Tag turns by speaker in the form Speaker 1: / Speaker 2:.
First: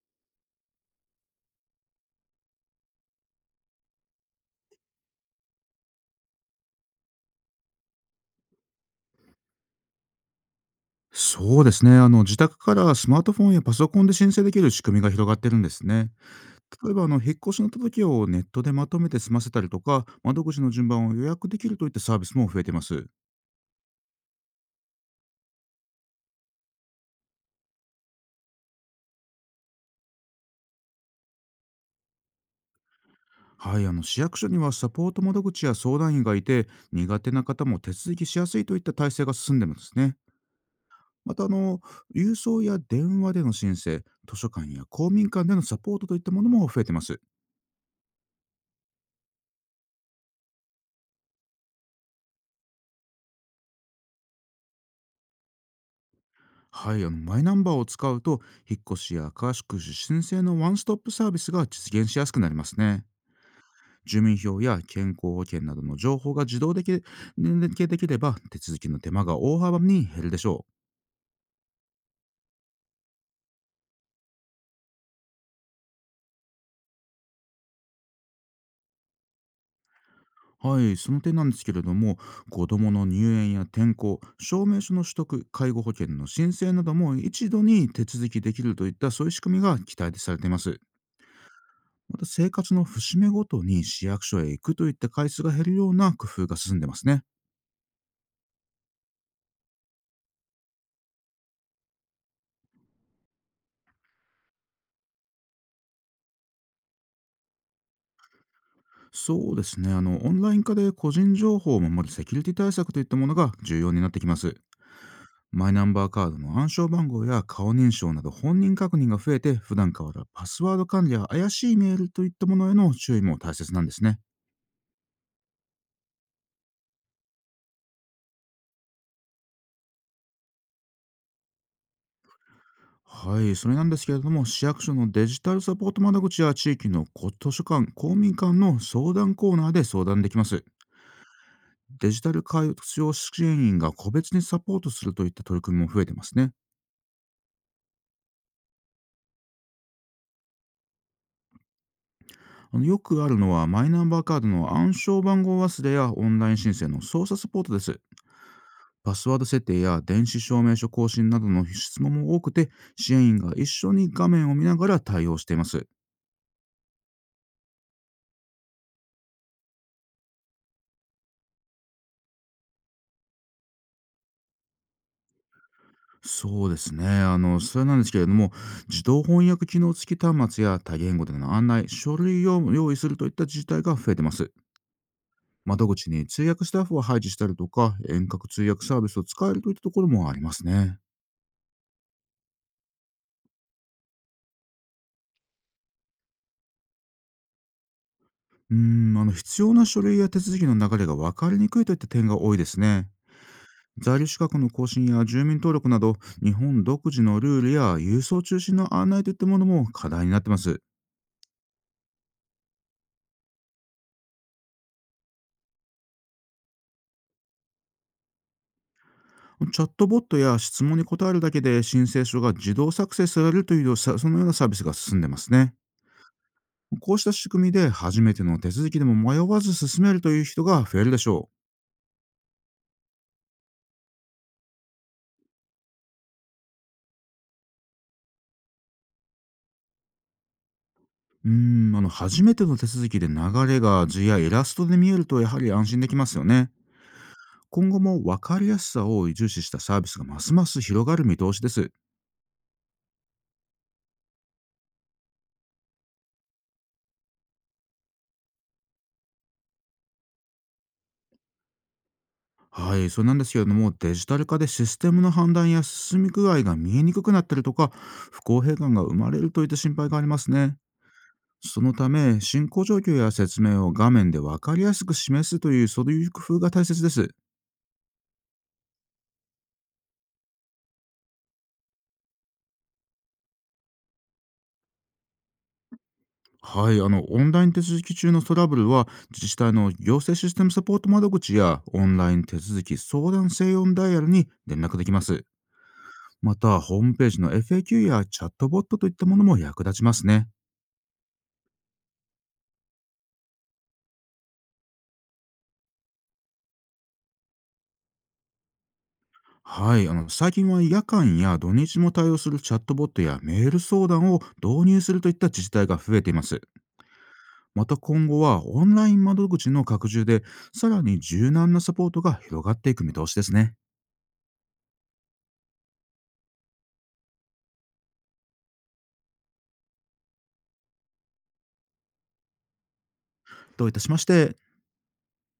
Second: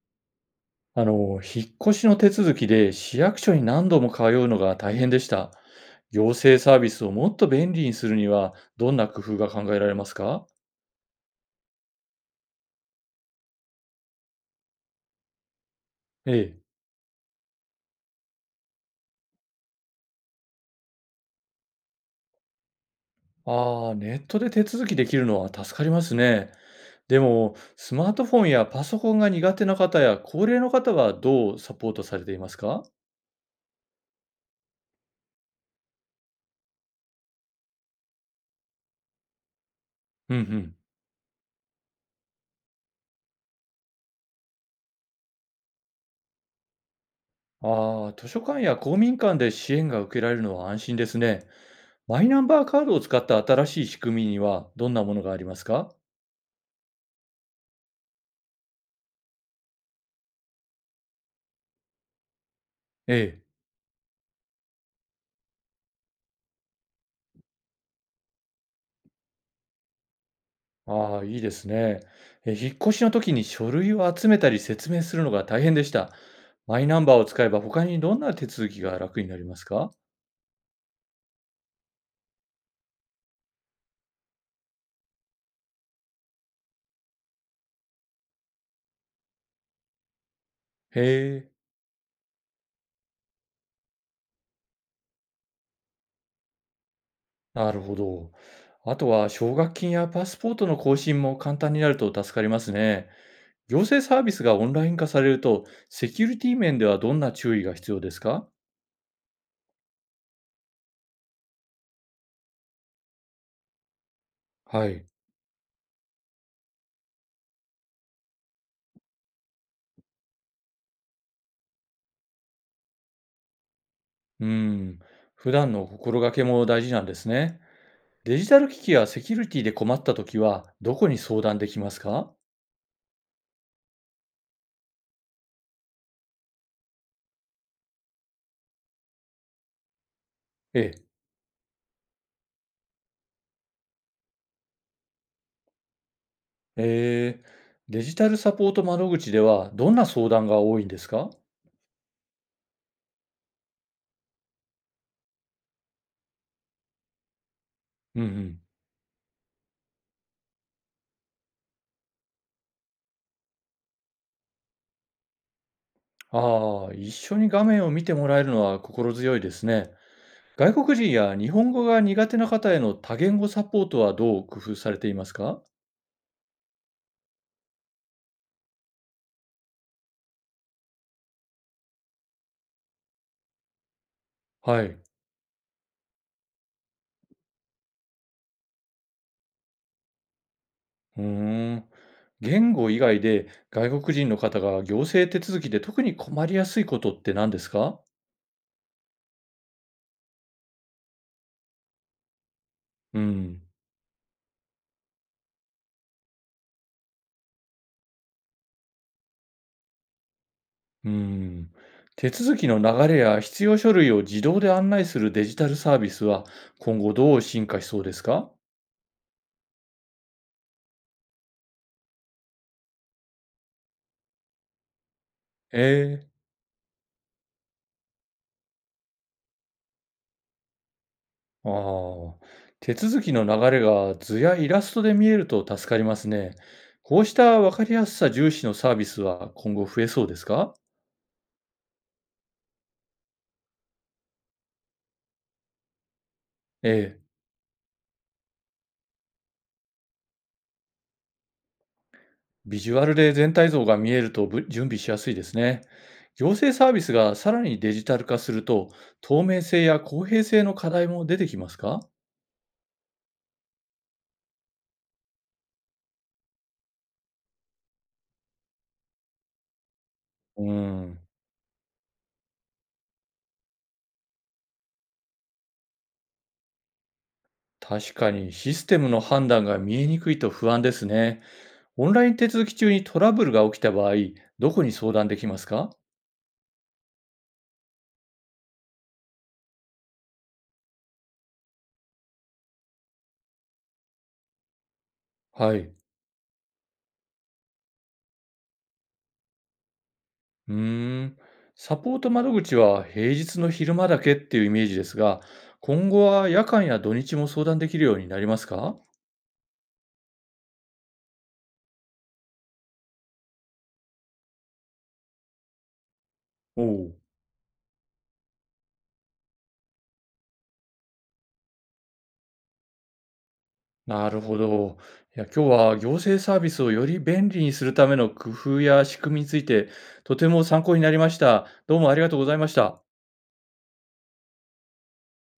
Speaker 1: 引っ越しの手続きで市役所に何度も通うのが大変でした。行政サービスをもっと便利にするには、どんな工夫が考えられますか？
Speaker 2: そうですね。自宅からスマートフォンやパソコンで申請できる仕組みが広がってるんですね。
Speaker 1: ええ。
Speaker 2: 例えば、引っ越しの届けをネットでまとめて済ませたりとか、窓口の順番を予約できるといったサービスも増えてます。
Speaker 1: ああ、ネットで手続きできるのは助かりますね。でも、スマートフォンやパソコンが苦手な方や高齢の方はどうサポートされていますか？
Speaker 2: はい、市役所にはサポート窓口や相談員がいて、苦手な方も手続きしやすいといった体制が進んでるんですね。
Speaker 1: うんうん。
Speaker 2: また、郵送や電話での申請、図書館や公民館でのサポートといったものも増えてます。
Speaker 1: ああ、図書館や公民館で支援が受けられるのは安心ですね。マイナンバーカードを使った新しい仕組みにはどんなものがありますか？
Speaker 2: はい、マイナンバーを使うと、引っ越しや家宿主申請のワンストップサービスが実現しやすくなりますね。
Speaker 1: ええ。
Speaker 2: 住民票や健康保険などの情報が自動で連携できれば、手続きの手間が大幅に減るでしょ
Speaker 1: ああ、いいですね。え、引っ越しの時に書類を集めたり説明するのが大変でした。マイナンバーを使えば他にどんな手続きが楽になりますか？
Speaker 2: う。はい、その点なんですけれども、子どもの入園や転校証明書の取得、介護保険の申請なども一度に手続きできるといった、そういう仕組みが期待されています。
Speaker 1: へえ。
Speaker 2: また、生活の節目ごとに市役所へ行くといった回数が減るような工夫が進んでますね。
Speaker 1: なるほど。あとは奨学金やパスポートの更新も簡単になると助かりますね。行政サービスがオンライン化されると、セキュリティ面ではどんな注意が必要ですか？
Speaker 2: そうですね。オンライン化で個人情報を守るセキュリティ対策といったものが重要になってきます。
Speaker 1: はい。
Speaker 2: マイナンバーカードの暗証番号や顔認証など本人確認が増えて、普段からパスワード管理や怪しいメールといったものへの注意も大切なんですね。
Speaker 1: うん。普段の心がけも大事なんですね。デジタル機器やセキュリティで困った時は、どこに相談できますか？
Speaker 2: はい、それなんですけれども、市役所のデジタルサポート窓口や地域の図書館、公民館の相談コーナーで相談できます。
Speaker 1: ええ。
Speaker 2: デジタル活用支援員が個別にサポートするといった取り組みも増えてますね。
Speaker 1: えー、デジタルサポート窓口ではどんな相談が多いんですか？
Speaker 2: よくあるのは、マイナンバーカードの暗証番号忘れやオンライン申請の操作サポートです。
Speaker 1: うんうん。
Speaker 2: パスワード設定や電子証明書更新などの質問も多くて、支援員が一緒に画面を見ながら対応しています。
Speaker 1: ああ、一緒に画面を見てもらえるのは心強いですね。外国人や日本語が苦手な方への多言語サポートはどう工夫されていますか？
Speaker 2: そうですね。それなんですけれども、自動翻訳機能付き端末や多言語での案内、書類を用意するといった自治体が増えてます。
Speaker 1: はい。
Speaker 2: 窓口に通訳スタッフを配置したりとか、遠隔通訳サービスを使えるといったところもありますね。
Speaker 1: うーん。言語以外で外国人の方が行政手続きで特に困りやすいことって何ですか？
Speaker 2: うーん、必要な書類や手続きの流れが分かりにくいといった点が多いですね。
Speaker 1: うん。
Speaker 2: 在留資格の更新や住民登録など、日本独自のルールや郵送中心の案内といったものも課題になってます。
Speaker 1: うーん。手続きの流れや必要書類を自動で案内するデジタルサービスは今後どう進化しそうですか？
Speaker 2: チャットボットや質問に答えるだけで申請書が自動作成されるというそのようなサービスが進んでますね。
Speaker 1: ええ。
Speaker 2: こうした仕組みで初めての手続きでも迷わず進めるという人が増えるでしょ
Speaker 1: ああ。手続きの流れが図やイラストで見えると助かりますね。こうした分かりやすさ重視のサービスは今後増えそうですか？
Speaker 2: う。うーん、初めての手続きで流れが図やイラストで見えるとやはり安心できますよね。
Speaker 1: ええ。
Speaker 2: 今後も分かりやすさを重視したサービスがますます広がる見通しです。
Speaker 1: ビジュアルで全体像が見えるとぶ準備しやすいですね。行政サービスがさらにデジタル化すると透明性や公平性の課題も出てきますか？
Speaker 2: はい、それなんですけれども、デジタル化でシステムの判断や進み具合が見えにくくなったりとか、不公平感が生まれるといった心配があります
Speaker 1: う
Speaker 2: ね。
Speaker 1: ん。
Speaker 2: そのため、進行状況や説明を画面で分かりやすく示すという、そういう工夫が大切です。
Speaker 1: 確かにシステムの判断が見えにくいと不安ですね。オンライン手続き中にトラブルが起きた場合、どこに相談できますか？
Speaker 2: はい、オンライン手続き中のトラブルは、自治体の行政システムサポート窓口や、オンライン手続き相談専用ダイヤルに連絡できます。
Speaker 1: はい。
Speaker 2: また、ホームページの FAQ やチャットボットといったものも役立ちますね。
Speaker 1: うーん。サポート窓口は平日の昼間だけっていうイメージですが、今後は夜間や土日も相談できるようになりますか？
Speaker 2: はい、最近は夜間や土日も対応するチャットボットやメール相談を導入するといった自治体が増えています。
Speaker 1: おおう。
Speaker 2: また、今後はオンライン窓口の拡充で、さらに柔軟なサポートが広がっていく見通しですね。
Speaker 1: なるほど。いや、今日は行政サービスをより便利にするための工夫や仕組みについて、とても参考になりました。どうもありがとうございました。
Speaker 2: どういたしまして。